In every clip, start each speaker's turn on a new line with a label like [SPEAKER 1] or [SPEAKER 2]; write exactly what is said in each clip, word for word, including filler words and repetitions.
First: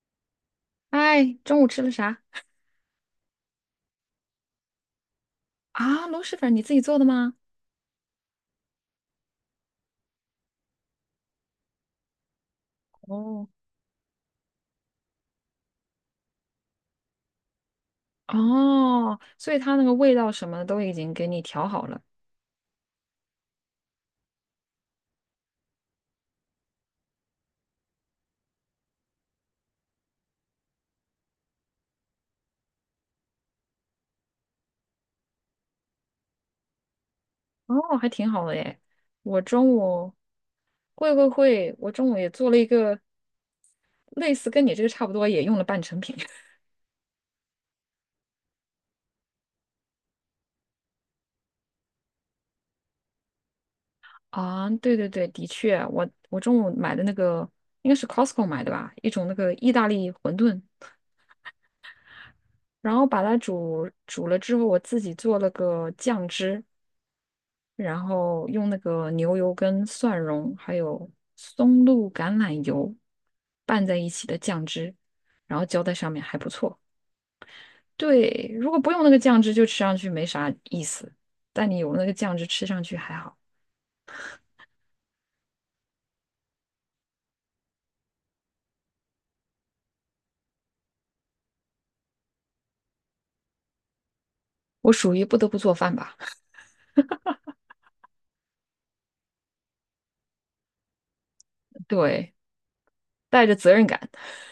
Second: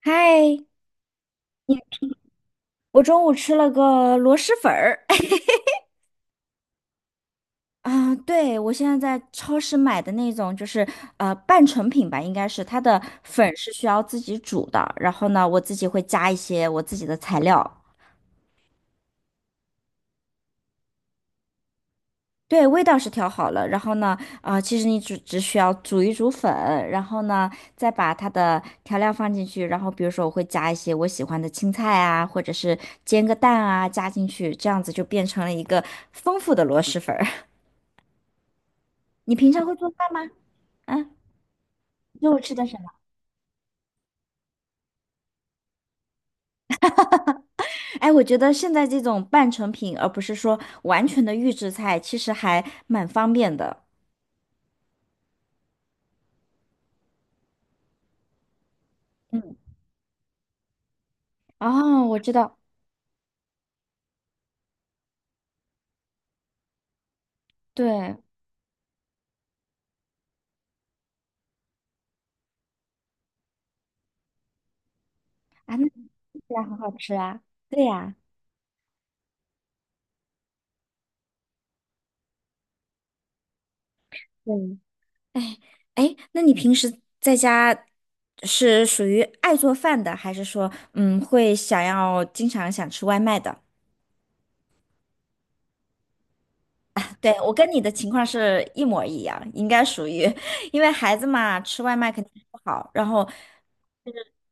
[SPEAKER 1] 嗨，
[SPEAKER 2] 哎，中午吃了啥
[SPEAKER 1] 我中午吃了个螺蛳粉儿。
[SPEAKER 2] 啊？螺蛳粉你自己做的吗？
[SPEAKER 1] 啊对，我现在在超市买的那种，就是呃半成品吧，应该是它的
[SPEAKER 2] 哦
[SPEAKER 1] 粉是需要自己煮的，然后呢，我自己会加一些我自己的材料。
[SPEAKER 2] 哦，所以它那个味道什么的都已经给你调好了。
[SPEAKER 1] 对，味道是调好了，然后呢，啊、其实你只只需要煮一煮粉，然后呢，再把它的调料放进去，然后比如说我会加一些我喜欢的青菜啊，或者是煎个蛋啊，加进去，这样子就变成了一个丰富的螺蛳粉儿。
[SPEAKER 2] 哦，还挺好的耶。
[SPEAKER 1] 你
[SPEAKER 2] 我
[SPEAKER 1] 平常
[SPEAKER 2] 中
[SPEAKER 1] 会做饭
[SPEAKER 2] 午
[SPEAKER 1] 吗？啊，
[SPEAKER 2] 会会会，我中午也
[SPEAKER 1] 肉
[SPEAKER 2] 做
[SPEAKER 1] 吃
[SPEAKER 2] 了一
[SPEAKER 1] 的什么？
[SPEAKER 2] 个类似跟你这个差不多，也用了半成品
[SPEAKER 1] 哎，我觉得现在这种半成品，而不是说完全的预制菜，其实还蛮方便的。
[SPEAKER 2] 啊。对对对，的确，我我中午买的那个应该是 Costco 买的吧，一种那个
[SPEAKER 1] 嗯，
[SPEAKER 2] 意大利馄饨，
[SPEAKER 1] 哦，我知道，
[SPEAKER 2] 然后把它煮煮了之后，我自己做了个酱汁，然
[SPEAKER 1] 对
[SPEAKER 2] 后用那个牛油跟蒜蓉还有松露橄榄油拌在一起的酱汁，然后
[SPEAKER 1] 啊，
[SPEAKER 2] 浇
[SPEAKER 1] 那
[SPEAKER 2] 在
[SPEAKER 1] 听
[SPEAKER 2] 上面还
[SPEAKER 1] 起
[SPEAKER 2] 不
[SPEAKER 1] 来很
[SPEAKER 2] 错。
[SPEAKER 1] 好吃啊。对呀，
[SPEAKER 2] 对，如果不用那个酱汁，就吃上去没啥意思，但你有那个酱汁，吃上去还好。
[SPEAKER 1] 嗯，哎哎，那你平时在家是属于爱做饭的，还是说嗯会想要经常想吃外卖的？
[SPEAKER 2] 我属于不得不做饭吧，
[SPEAKER 1] 对，我跟你的情况是一模一样，应该属于，因为孩子嘛，吃 外卖肯
[SPEAKER 2] 对，
[SPEAKER 1] 定不好，然后
[SPEAKER 2] 带着责任感，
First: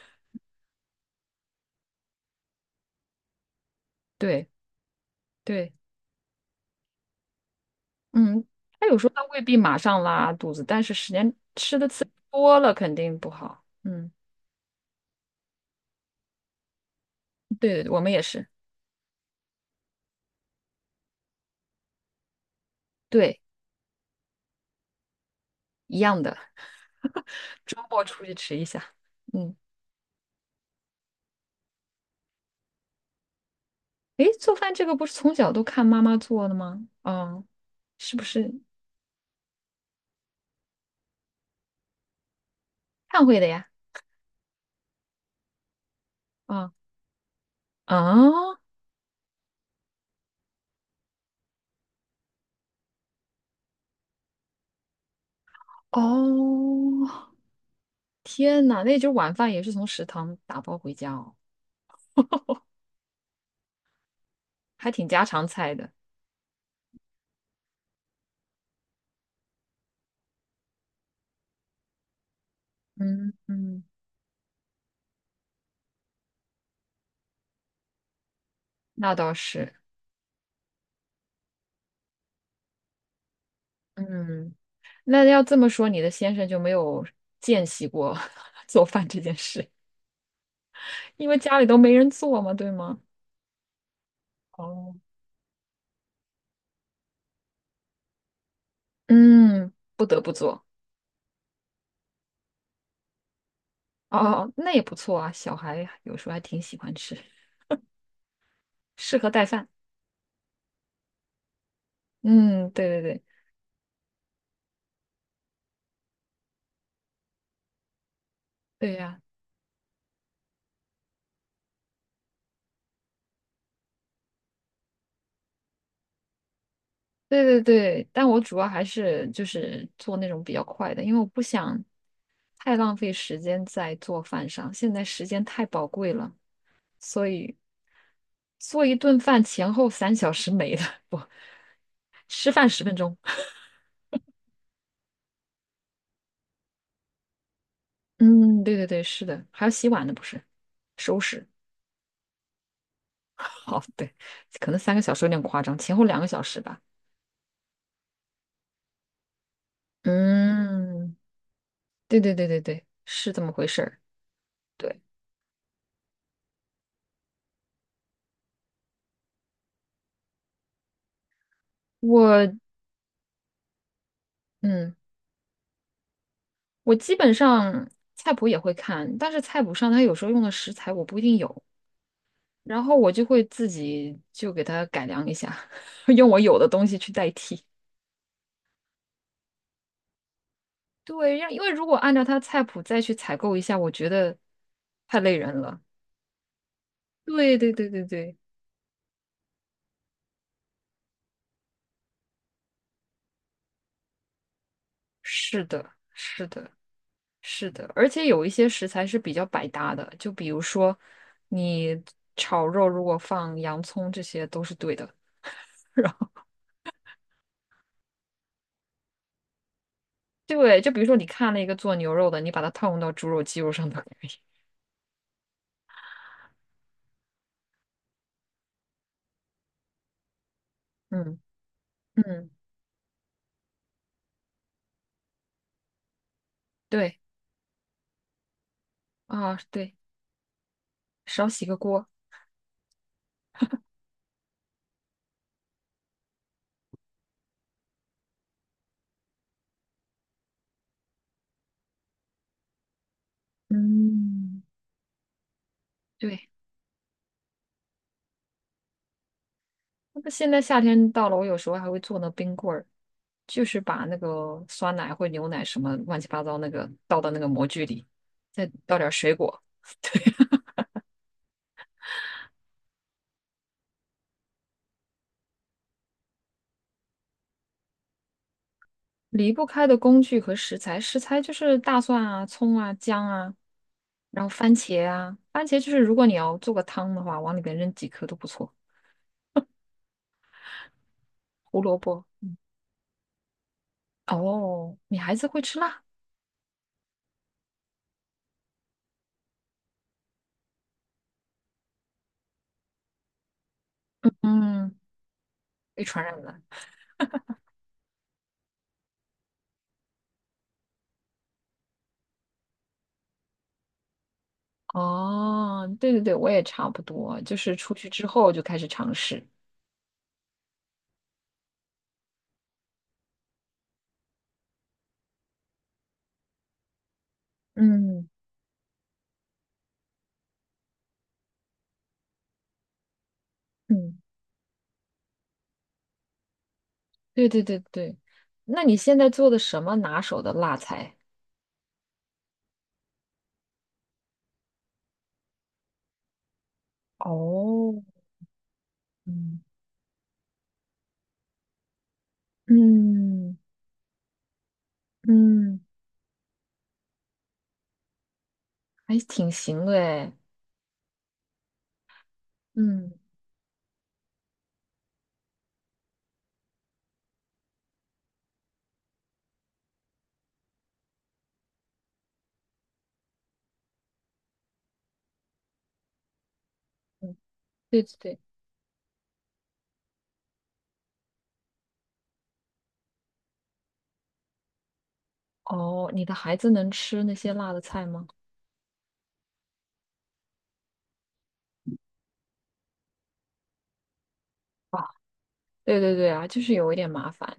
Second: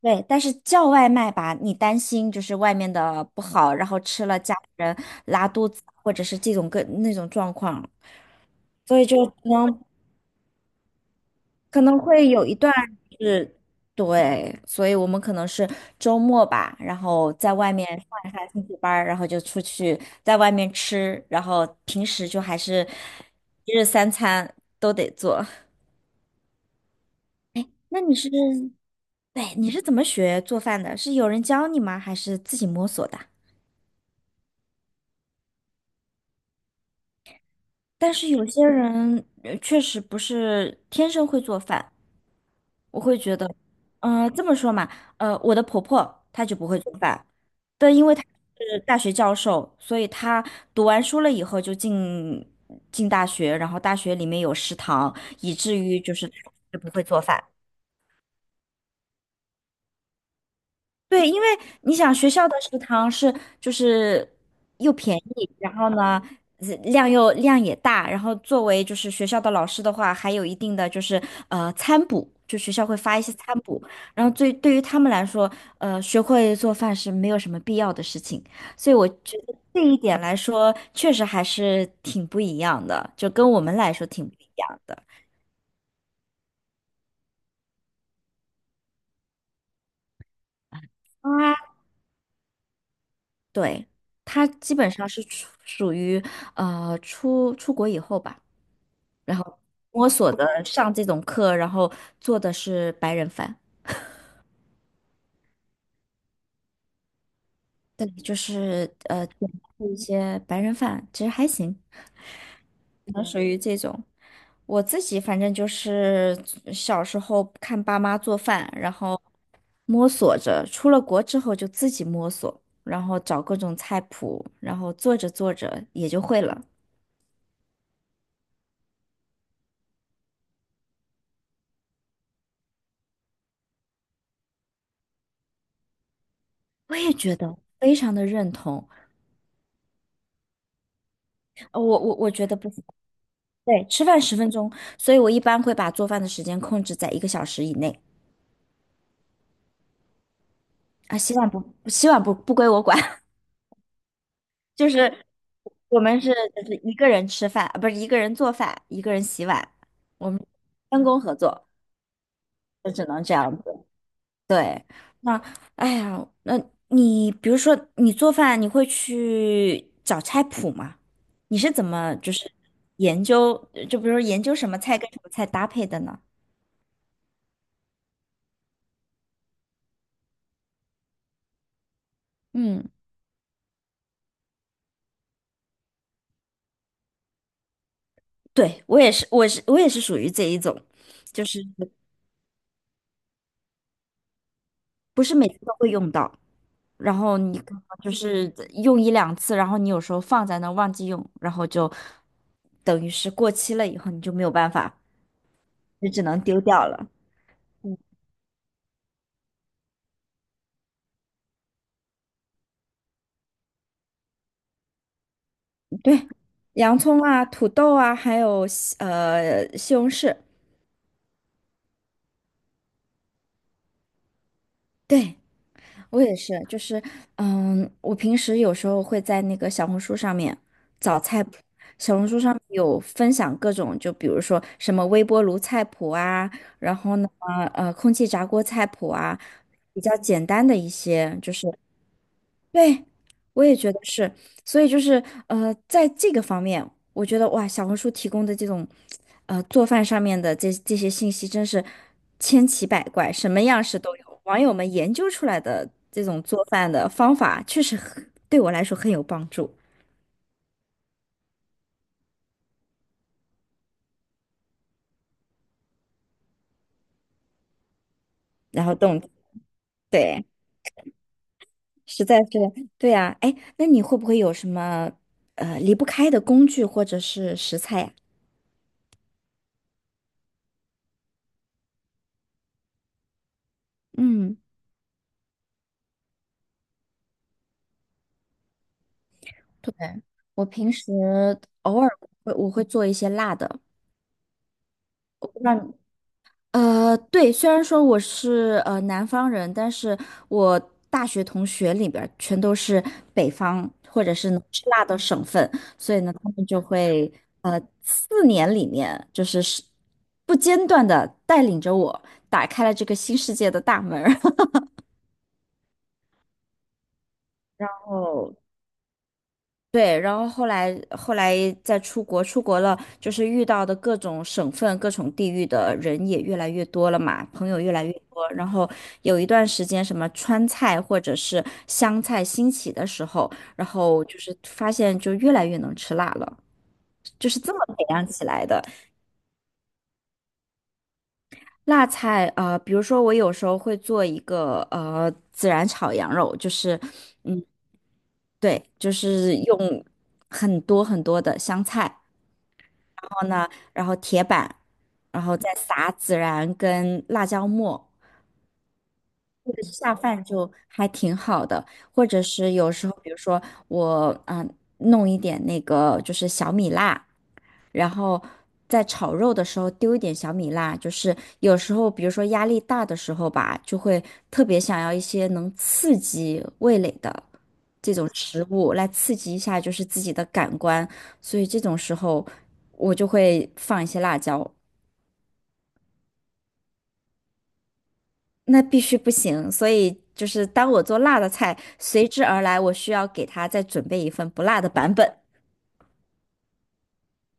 [SPEAKER 1] 对，但是叫外卖吧，你担心就是外面的不好，然后吃了
[SPEAKER 2] 对
[SPEAKER 1] 家里人拉肚
[SPEAKER 2] 对，
[SPEAKER 1] 子，或者是这种各那种状况，
[SPEAKER 2] 嗯，他有
[SPEAKER 1] 所
[SPEAKER 2] 时
[SPEAKER 1] 以
[SPEAKER 2] 候他
[SPEAKER 1] 就可
[SPEAKER 2] 未必马
[SPEAKER 1] 能
[SPEAKER 2] 上拉肚子，但是时间吃
[SPEAKER 1] 可
[SPEAKER 2] 的
[SPEAKER 1] 能
[SPEAKER 2] 次数
[SPEAKER 1] 会有一
[SPEAKER 2] 多了
[SPEAKER 1] 段
[SPEAKER 2] 肯定不
[SPEAKER 1] 是，
[SPEAKER 2] 好。嗯，
[SPEAKER 1] 对，所以我们可能是周末吧，然后在外面
[SPEAKER 2] 对，我
[SPEAKER 1] 上
[SPEAKER 2] 们也
[SPEAKER 1] 一下
[SPEAKER 2] 是，
[SPEAKER 1] 兴趣班儿然后就出去在外面吃，然后平时就还是
[SPEAKER 2] 对，
[SPEAKER 1] 一日三餐都得做。
[SPEAKER 2] 一样的。周
[SPEAKER 1] 那
[SPEAKER 2] 末
[SPEAKER 1] 你
[SPEAKER 2] 出
[SPEAKER 1] 是，
[SPEAKER 2] 去吃一下。
[SPEAKER 1] 对，
[SPEAKER 2] 嗯，
[SPEAKER 1] 你是怎么学做饭的？是有人教你吗？还是自己摸索的？
[SPEAKER 2] 诶，做饭这个不是从小都看妈妈做的吗？哦，
[SPEAKER 1] 但
[SPEAKER 2] 是不
[SPEAKER 1] 是有
[SPEAKER 2] 是
[SPEAKER 1] 些人呃确实不是天生会做饭，我会
[SPEAKER 2] 看
[SPEAKER 1] 觉
[SPEAKER 2] 会的
[SPEAKER 1] 得，
[SPEAKER 2] 呀？
[SPEAKER 1] 嗯，这么说嘛，呃，我的婆婆她就不
[SPEAKER 2] 啊
[SPEAKER 1] 会做饭，但因为她
[SPEAKER 2] 啊
[SPEAKER 1] 是大学教授，所以她读完书了以后就进进大学，然后大学里面有食堂，以至于就是就不会做
[SPEAKER 2] 哦，
[SPEAKER 1] 饭。
[SPEAKER 2] 天呐，那就是晚饭也是从食堂打包回家
[SPEAKER 1] 对，
[SPEAKER 2] 哦，
[SPEAKER 1] 因为你想学校的食堂是就是
[SPEAKER 2] 还
[SPEAKER 1] 又
[SPEAKER 2] 挺
[SPEAKER 1] 便
[SPEAKER 2] 家常
[SPEAKER 1] 宜，
[SPEAKER 2] 菜
[SPEAKER 1] 然后
[SPEAKER 2] 的。
[SPEAKER 1] 呢呃量又量也大，然后作为就是学校的老师的话，还有一定的就是呃餐补，就学校会发一
[SPEAKER 2] 嗯
[SPEAKER 1] 些餐补，
[SPEAKER 2] 嗯，
[SPEAKER 1] 然后对对于他们来说，呃学会做饭是没有什么必要的事情，所以我
[SPEAKER 2] 那倒
[SPEAKER 1] 觉得
[SPEAKER 2] 是。
[SPEAKER 1] 这一点来说，确实还是挺不一样的，就跟我们来说挺不一
[SPEAKER 2] 嗯，
[SPEAKER 1] 样的。
[SPEAKER 2] 那要这么说，你的先生就没有见习过 做饭这件事，因为
[SPEAKER 1] 啊，
[SPEAKER 2] 家里都没人做嘛，对吗？
[SPEAKER 1] 对，他基本
[SPEAKER 2] 哦，
[SPEAKER 1] 上是属属于呃出出国以后吧。然后
[SPEAKER 2] 嗯，不
[SPEAKER 1] 摸
[SPEAKER 2] 得不
[SPEAKER 1] 索的
[SPEAKER 2] 做。
[SPEAKER 1] 上这种课，然后做的是白人饭，
[SPEAKER 2] 哦哦，哦，那也不错啊，小孩有时候还挺喜欢吃，
[SPEAKER 1] 对，就是
[SPEAKER 2] 适
[SPEAKER 1] 呃
[SPEAKER 2] 合带
[SPEAKER 1] 点
[SPEAKER 2] 饭。
[SPEAKER 1] 一些白人饭，其实还行，
[SPEAKER 2] 嗯，对对对，
[SPEAKER 1] 嗯属于这种。我自己反正就是小时候看爸妈做饭，然
[SPEAKER 2] 对呀、
[SPEAKER 1] 后摸索着，出了国之后就自己摸索，然后找各种菜谱，然后做着做着也就会了。
[SPEAKER 2] 对对对。但我主要还是就是做那种比较快的，因为我不想太浪费时间在做饭上，现在时间太宝贵了，
[SPEAKER 1] 我也
[SPEAKER 2] 所
[SPEAKER 1] 觉
[SPEAKER 2] 以
[SPEAKER 1] 得非常的认
[SPEAKER 2] 做
[SPEAKER 1] 同，
[SPEAKER 2] 一顿饭前后三小时没了，不，
[SPEAKER 1] 呃我我我觉
[SPEAKER 2] 吃
[SPEAKER 1] 得
[SPEAKER 2] 饭
[SPEAKER 1] 不行。
[SPEAKER 2] 十分钟。
[SPEAKER 1] 对，吃饭十分钟，所以我一般会把做饭的时间控制在一个小时以内。
[SPEAKER 2] 嗯，对对对，是的，还要洗碗呢，不是，
[SPEAKER 1] 啊，
[SPEAKER 2] 收
[SPEAKER 1] 洗
[SPEAKER 2] 拾。
[SPEAKER 1] 碗不，洗碗不不归我管，
[SPEAKER 2] 好，对，可能
[SPEAKER 1] 就
[SPEAKER 2] 三个小时
[SPEAKER 1] 是
[SPEAKER 2] 有点夸张，前
[SPEAKER 1] 我
[SPEAKER 2] 后两
[SPEAKER 1] 们
[SPEAKER 2] 个
[SPEAKER 1] 是
[SPEAKER 2] 小时
[SPEAKER 1] 就是
[SPEAKER 2] 吧。
[SPEAKER 1] 一个人吃饭，啊不是一个人做饭，一个人洗碗，我们分
[SPEAKER 2] 嗯，
[SPEAKER 1] 工合作，
[SPEAKER 2] 对对对对对，
[SPEAKER 1] 就只能
[SPEAKER 2] 是
[SPEAKER 1] 这
[SPEAKER 2] 这么
[SPEAKER 1] 样
[SPEAKER 2] 回事
[SPEAKER 1] 子。
[SPEAKER 2] 儿。
[SPEAKER 1] 对，
[SPEAKER 2] 对，
[SPEAKER 1] 那哎呀，那你比如说你做饭，你会去找菜谱吗？你是怎么就
[SPEAKER 2] 我，
[SPEAKER 1] 是研究，就比如说研究什么
[SPEAKER 2] 嗯，
[SPEAKER 1] 菜跟什么菜搭配的呢？
[SPEAKER 2] 我基本上菜谱也会看，但是菜谱上它有时候用的食材我不一定有，然
[SPEAKER 1] 嗯
[SPEAKER 2] 后我就会自己就给它改良一下，用我有的东西去代替。
[SPEAKER 1] 对，我也是，我是我也是属于这一种，
[SPEAKER 2] 对，
[SPEAKER 1] 就
[SPEAKER 2] 让因
[SPEAKER 1] 是
[SPEAKER 2] 为如果按照它菜谱再去采购一下，我觉得太
[SPEAKER 1] 不是
[SPEAKER 2] 累
[SPEAKER 1] 每次
[SPEAKER 2] 人
[SPEAKER 1] 都
[SPEAKER 2] 了。
[SPEAKER 1] 会用到，然后
[SPEAKER 2] 对
[SPEAKER 1] 你
[SPEAKER 2] 对
[SPEAKER 1] 可能
[SPEAKER 2] 对对
[SPEAKER 1] 就
[SPEAKER 2] 对，
[SPEAKER 1] 是用一两次，然后你有时候放在那儿忘记用，然后就等于是过期了以后你就没有办法，
[SPEAKER 2] 是的，
[SPEAKER 1] 你只能
[SPEAKER 2] 是
[SPEAKER 1] 丢
[SPEAKER 2] 的。
[SPEAKER 1] 掉了。
[SPEAKER 2] 是的，而且有一些食材是比较百搭的，就比如说你炒肉如果放洋葱，这些都是对的。然
[SPEAKER 1] 对，
[SPEAKER 2] 后
[SPEAKER 1] 洋葱啊、土豆啊，还有西呃西红柿，
[SPEAKER 2] 对，就比如说你看了一个做牛肉的，你把它套用到猪肉、鸡肉上都可以。
[SPEAKER 1] 对，我也是，就是，嗯，我平时有时候会在那个小红书上面找
[SPEAKER 2] 嗯
[SPEAKER 1] 菜谱，小红书
[SPEAKER 2] 嗯，
[SPEAKER 1] 上面有分享各种，就比如说什么微波炉菜谱啊，然后
[SPEAKER 2] 对
[SPEAKER 1] 呢，呃，空气炸锅菜谱啊，
[SPEAKER 2] 啊，对，
[SPEAKER 1] 比较简单的一些，
[SPEAKER 2] 少
[SPEAKER 1] 就
[SPEAKER 2] 洗
[SPEAKER 1] 是，
[SPEAKER 2] 个锅。
[SPEAKER 1] 对，我也觉得是，所以就是呃，在这个方面，我觉得哇，小红书提供的这种呃做饭上面的这这些信息真是千奇百怪，什么样式都有。网
[SPEAKER 2] 嗯，
[SPEAKER 1] 友们研究出来的这种
[SPEAKER 2] 对。
[SPEAKER 1] 做饭的方法，确实很对我来说很有帮助。
[SPEAKER 2] 那现在夏天到了，我有时候还会做那冰棍儿，就是把那个酸奶或牛奶什么乱七八糟那个倒到那个模具里，再
[SPEAKER 1] 然后
[SPEAKER 2] 倒点儿
[SPEAKER 1] 动，
[SPEAKER 2] 水果。对。
[SPEAKER 1] 对，实在是对啊。哎，那你会不会有什么呃离不开的工具或者是食材呀？
[SPEAKER 2] 离不开的工具和食材，食材就是大蒜啊、葱啊、姜啊，然后
[SPEAKER 1] 嗯，
[SPEAKER 2] 番茄啊，番茄就是如果你要做个汤的话，往里边扔几颗都不错。
[SPEAKER 1] 对，我平时
[SPEAKER 2] 胡萝
[SPEAKER 1] 偶尔
[SPEAKER 2] 卜，
[SPEAKER 1] 会我会做一些辣的，
[SPEAKER 2] 哦，你孩子
[SPEAKER 1] 我不
[SPEAKER 2] 会
[SPEAKER 1] 知道。
[SPEAKER 2] 吃辣，
[SPEAKER 1] 呃，对，虽然说我是呃南方人，但是我大学同学里边儿全都是北方或者是能吃
[SPEAKER 2] 嗯，
[SPEAKER 1] 辣的省份，
[SPEAKER 2] 被
[SPEAKER 1] 所以
[SPEAKER 2] 传
[SPEAKER 1] 呢，
[SPEAKER 2] 染
[SPEAKER 1] 他
[SPEAKER 2] 了。
[SPEAKER 1] 们就会呃四年里面就是是不间断的带领着我打开了这个新世界的大门
[SPEAKER 2] 哦，对对对，我也差不多，就是
[SPEAKER 1] 然
[SPEAKER 2] 出去之后
[SPEAKER 1] 后
[SPEAKER 2] 就 开始尝试。
[SPEAKER 1] 对，然后后来后来再出国，出国了就是遇到的各种省份、各种地域的人也越来越多了嘛，朋友越来越
[SPEAKER 2] 嗯
[SPEAKER 1] 多。然后有一段时间，什么川菜或者是湘菜兴起的时候，然
[SPEAKER 2] 嗯，
[SPEAKER 1] 后就是发现就越来越能吃辣了，
[SPEAKER 2] 对
[SPEAKER 1] 就是
[SPEAKER 2] 对
[SPEAKER 1] 这
[SPEAKER 2] 对
[SPEAKER 1] 么培
[SPEAKER 2] 对。
[SPEAKER 1] 养起来
[SPEAKER 2] 那
[SPEAKER 1] 的。
[SPEAKER 2] 你现在做的什么拿手的辣菜？
[SPEAKER 1] 辣菜，呃，比如说我有时候会做一个呃孜然炒羊肉，就是嗯。
[SPEAKER 2] 哦，
[SPEAKER 1] 对，就是
[SPEAKER 2] 嗯
[SPEAKER 1] 用很多很多的香菜，
[SPEAKER 2] 嗯
[SPEAKER 1] 呢，然后铁板，然后再
[SPEAKER 2] 嗯，
[SPEAKER 1] 撒孜然跟辣椒末，
[SPEAKER 2] 还挺
[SPEAKER 1] 这个
[SPEAKER 2] 行的
[SPEAKER 1] 下
[SPEAKER 2] 诶。
[SPEAKER 1] 饭就还挺好的。或者是有时
[SPEAKER 2] 嗯
[SPEAKER 1] 候，比如说我嗯呃弄一点那个就是小米辣，然后在炒肉的时候丢一点小米辣，就是有时候比如说压力大的时候吧，就会特别想要一些能刺激味蕾
[SPEAKER 2] 嗯，
[SPEAKER 1] 的。
[SPEAKER 2] 对
[SPEAKER 1] 这
[SPEAKER 2] 对
[SPEAKER 1] 种
[SPEAKER 2] 对。
[SPEAKER 1] 食物来刺激一下，就是自己的感官，所以这种时候我就会放一些辣椒。
[SPEAKER 2] 哦，你的孩子能吃那些辣的菜吗？
[SPEAKER 1] 那必须不行，所以就是当我做辣的菜，随之而来，我需要给他再准备一份不辣的
[SPEAKER 2] 啊，
[SPEAKER 1] 版本。
[SPEAKER 2] 对对对啊，就是有一点麻烦。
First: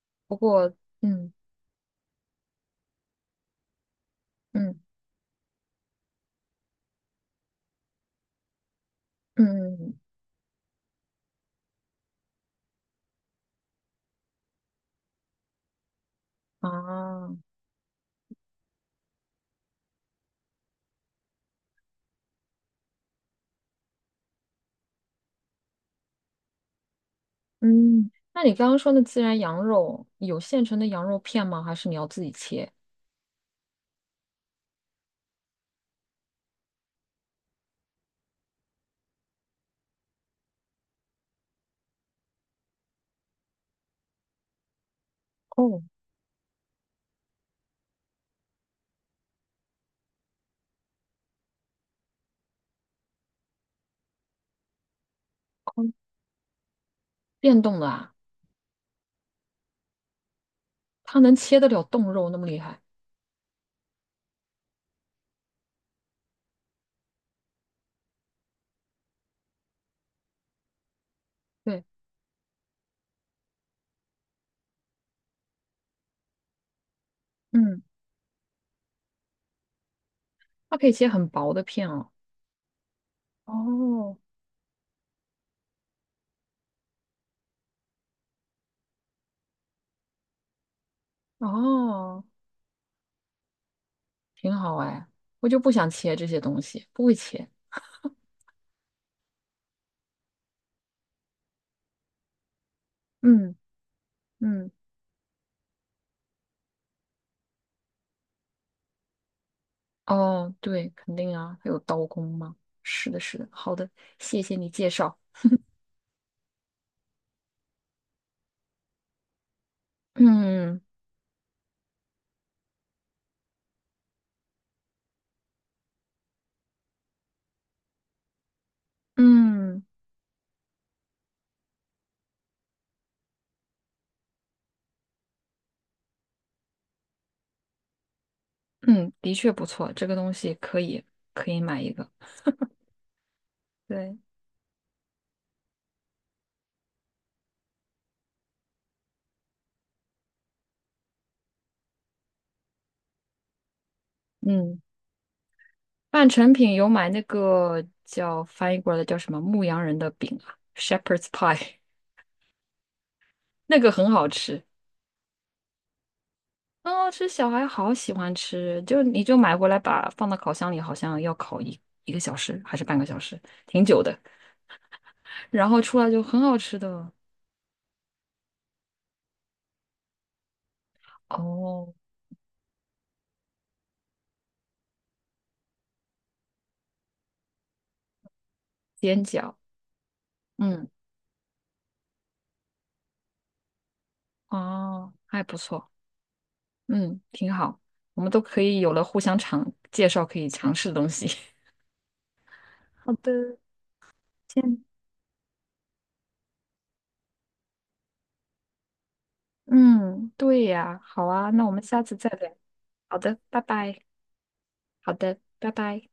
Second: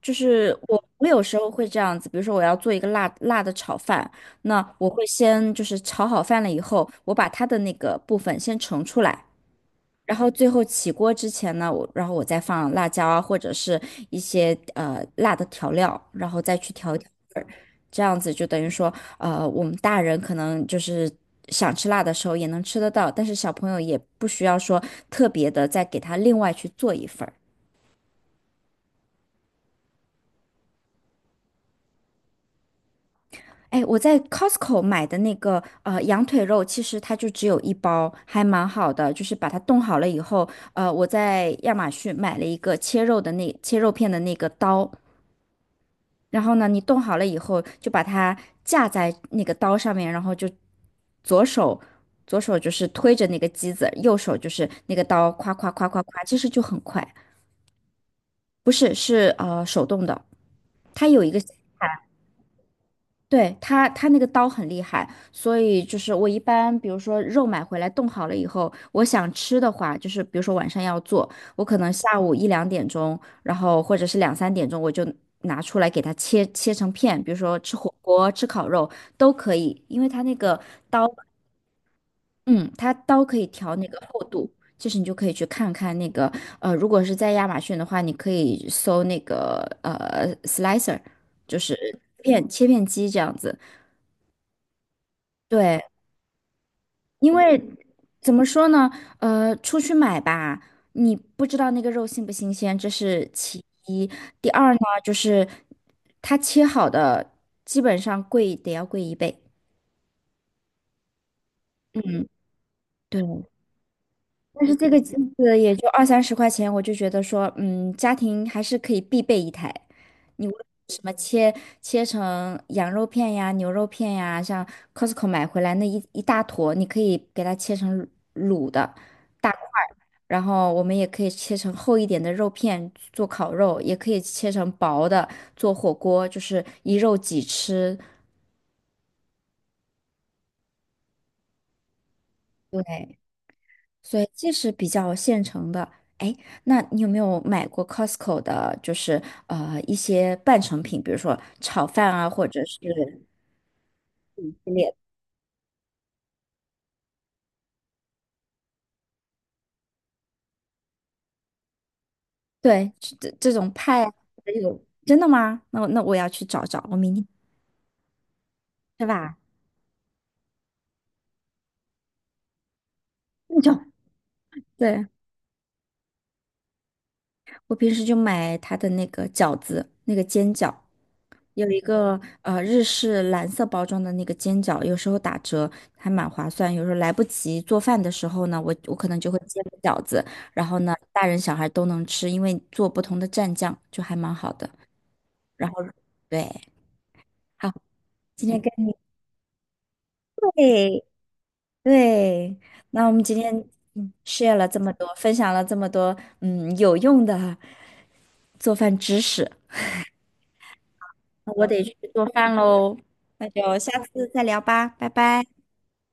[SPEAKER 1] 就
[SPEAKER 2] 不
[SPEAKER 1] 是
[SPEAKER 2] 过，
[SPEAKER 1] 我，我有
[SPEAKER 2] 嗯
[SPEAKER 1] 时候会这样子，比如说我要做一个辣辣的炒饭，那
[SPEAKER 2] 嗯
[SPEAKER 1] 我会先就是炒好饭了以后，我把它的那个部分先盛出来，
[SPEAKER 2] 嗯嗯
[SPEAKER 1] 然后最后起锅之前呢，我然后我再放辣椒啊，或者是一些呃辣的调料，然后再去调一调
[SPEAKER 2] 啊
[SPEAKER 1] 味儿，这样子就等于说，呃，我们大人可能就是想吃辣的时候也能吃得到，但是小朋友也不需要说特别的再给他另外去做一份儿。
[SPEAKER 2] 嗯，那你刚刚说的孜然羊肉有现成的羊肉片吗？还是你要自己切？
[SPEAKER 1] 哎，我在 Costco 买的那个呃羊腿肉，其实它就只有一包，还蛮好的。就是把它冻好了以后，呃，我在亚马逊买了一个切肉的那切肉片的那个刀，
[SPEAKER 2] 哦
[SPEAKER 1] 然后呢，你冻好了以后，就把它架在那个刀上面，然后就左手左手就是推着那个机子，右手就是那个刀，夸夸夸
[SPEAKER 2] 哦，
[SPEAKER 1] 夸夸，其实就很快。
[SPEAKER 2] 电动的啊，
[SPEAKER 1] 不是，是呃手动的，它
[SPEAKER 2] 它
[SPEAKER 1] 有一
[SPEAKER 2] 能
[SPEAKER 1] 个
[SPEAKER 2] 切得了冻肉那么厉害？
[SPEAKER 1] 对，它它那个刀很厉害，所以就是我一般，比如说肉买回来冻好了以后，我想吃的话，就是比如说晚上要做，我可
[SPEAKER 2] 对，
[SPEAKER 1] 能下午一两点钟，然后或者是两三点钟，我就拿出来给它切切成片，比如说吃
[SPEAKER 2] 嗯，
[SPEAKER 1] 火锅、吃烤肉都可以，因为它那个
[SPEAKER 2] 它可以
[SPEAKER 1] 刀，
[SPEAKER 2] 切很薄的片哦。
[SPEAKER 1] 嗯，它刀可以调那个
[SPEAKER 2] 哦
[SPEAKER 1] 厚度，就是你就可以去看看那个，呃，如果是在亚马逊的话，你可以搜那个呃 slicer，就是
[SPEAKER 2] 哦，
[SPEAKER 1] 片切片机这样子。
[SPEAKER 2] 挺好哎，我就不
[SPEAKER 1] 对，
[SPEAKER 2] 想切这些东西，不会
[SPEAKER 1] 因
[SPEAKER 2] 切。
[SPEAKER 1] 为怎么说呢？呃，出去买吧，你不知道那个肉新不新鲜，这是
[SPEAKER 2] 嗯
[SPEAKER 1] 其一。第
[SPEAKER 2] 嗯。
[SPEAKER 1] 二呢，就是它切好的，基本上贵得要贵一倍。
[SPEAKER 2] 哦，对，肯定啊，还有刀工
[SPEAKER 1] 嗯，
[SPEAKER 2] 吗？是的，
[SPEAKER 1] 对。
[SPEAKER 2] 是的，好的，谢谢
[SPEAKER 1] 但
[SPEAKER 2] 你
[SPEAKER 1] 是这
[SPEAKER 2] 介
[SPEAKER 1] 个机
[SPEAKER 2] 绍。
[SPEAKER 1] 子也就二三十块钱，我就觉得说，嗯，家庭还是可以必备一台。你无论
[SPEAKER 2] 嗯
[SPEAKER 1] 什么切切成羊肉片呀、牛肉片呀，像 Costco 买回来那一一大坨，你可以给它切成卤的大块
[SPEAKER 2] 嗯
[SPEAKER 1] 儿然后我们也可以切成厚一点的肉片做烤肉，也可以切成薄的做火锅，就是一肉几吃。
[SPEAKER 2] 嗯，的确不错，这个东西可以可以买一个。
[SPEAKER 1] 对，
[SPEAKER 2] 对，
[SPEAKER 1] 所以这是比较现成的。哎，那你有没有买过 Costco 的，就是呃一些半成品，比如说炒饭啊，或者是嗯系
[SPEAKER 2] 嗯，
[SPEAKER 1] 列
[SPEAKER 2] 半成品有买那个叫翻译过来叫什么牧羊人的饼啊，Shepherd's Pie，
[SPEAKER 1] 对，这这这 种
[SPEAKER 2] 那个
[SPEAKER 1] 派
[SPEAKER 2] 很
[SPEAKER 1] 啊
[SPEAKER 2] 好
[SPEAKER 1] 这
[SPEAKER 2] 吃，
[SPEAKER 1] 种，真的吗？那那我要去找找，
[SPEAKER 2] 很
[SPEAKER 1] 我
[SPEAKER 2] 好
[SPEAKER 1] 明天
[SPEAKER 2] 吃，小孩好喜欢吃。就
[SPEAKER 1] 是
[SPEAKER 2] 你就
[SPEAKER 1] 吧？
[SPEAKER 2] 买回来把放到烤箱里，好像要烤一一个小时还是半个小时，
[SPEAKER 1] 那
[SPEAKER 2] 挺
[SPEAKER 1] 种，
[SPEAKER 2] 久的。
[SPEAKER 1] 对，
[SPEAKER 2] 然后出来就很好吃的。
[SPEAKER 1] 我平时就买它的那个饺子，那个煎饺。有一
[SPEAKER 2] 哦，
[SPEAKER 1] 个呃日式蓝色包装的那个煎饺，有时候打折还蛮划算。有时候来不及做饭的时候呢，我我可能
[SPEAKER 2] 煎
[SPEAKER 1] 就会
[SPEAKER 2] 饺，
[SPEAKER 1] 煎个饺子，然后
[SPEAKER 2] 嗯，
[SPEAKER 1] 呢，大人小孩都能吃，因为做不同的蘸酱就还蛮好的。
[SPEAKER 2] 哦，还不
[SPEAKER 1] 然后
[SPEAKER 2] 错，
[SPEAKER 1] 对，
[SPEAKER 2] 嗯，挺
[SPEAKER 1] 好，
[SPEAKER 2] 好，我们都
[SPEAKER 1] 今天
[SPEAKER 2] 可
[SPEAKER 1] 跟
[SPEAKER 2] 以有
[SPEAKER 1] 你
[SPEAKER 2] 了互相尝介绍可以尝试的
[SPEAKER 1] 对
[SPEAKER 2] 东西。
[SPEAKER 1] 对，那
[SPEAKER 2] 好
[SPEAKER 1] 我们今天
[SPEAKER 2] 的，
[SPEAKER 1] 嗯 share 了这
[SPEAKER 2] 先，
[SPEAKER 1] 么多，分享了这么多嗯有用的做饭知识，
[SPEAKER 2] 嗯，对呀，好啊，
[SPEAKER 1] 那
[SPEAKER 2] 那
[SPEAKER 1] 我
[SPEAKER 2] 我们
[SPEAKER 1] 得去
[SPEAKER 2] 下次
[SPEAKER 1] 做
[SPEAKER 2] 再
[SPEAKER 1] 饭
[SPEAKER 2] 聊。
[SPEAKER 1] 喽，
[SPEAKER 2] 好的，
[SPEAKER 1] 那
[SPEAKER 2] 拜
[SPEAKER 1] 就下
[SPEAKER 2] 拜。
[SPEAKER 1] 次再聊吧，拜
[SPEAKER 2] 好的，
[SPEAKER 1] 拜。
[SPEAKER 2] 拜拜。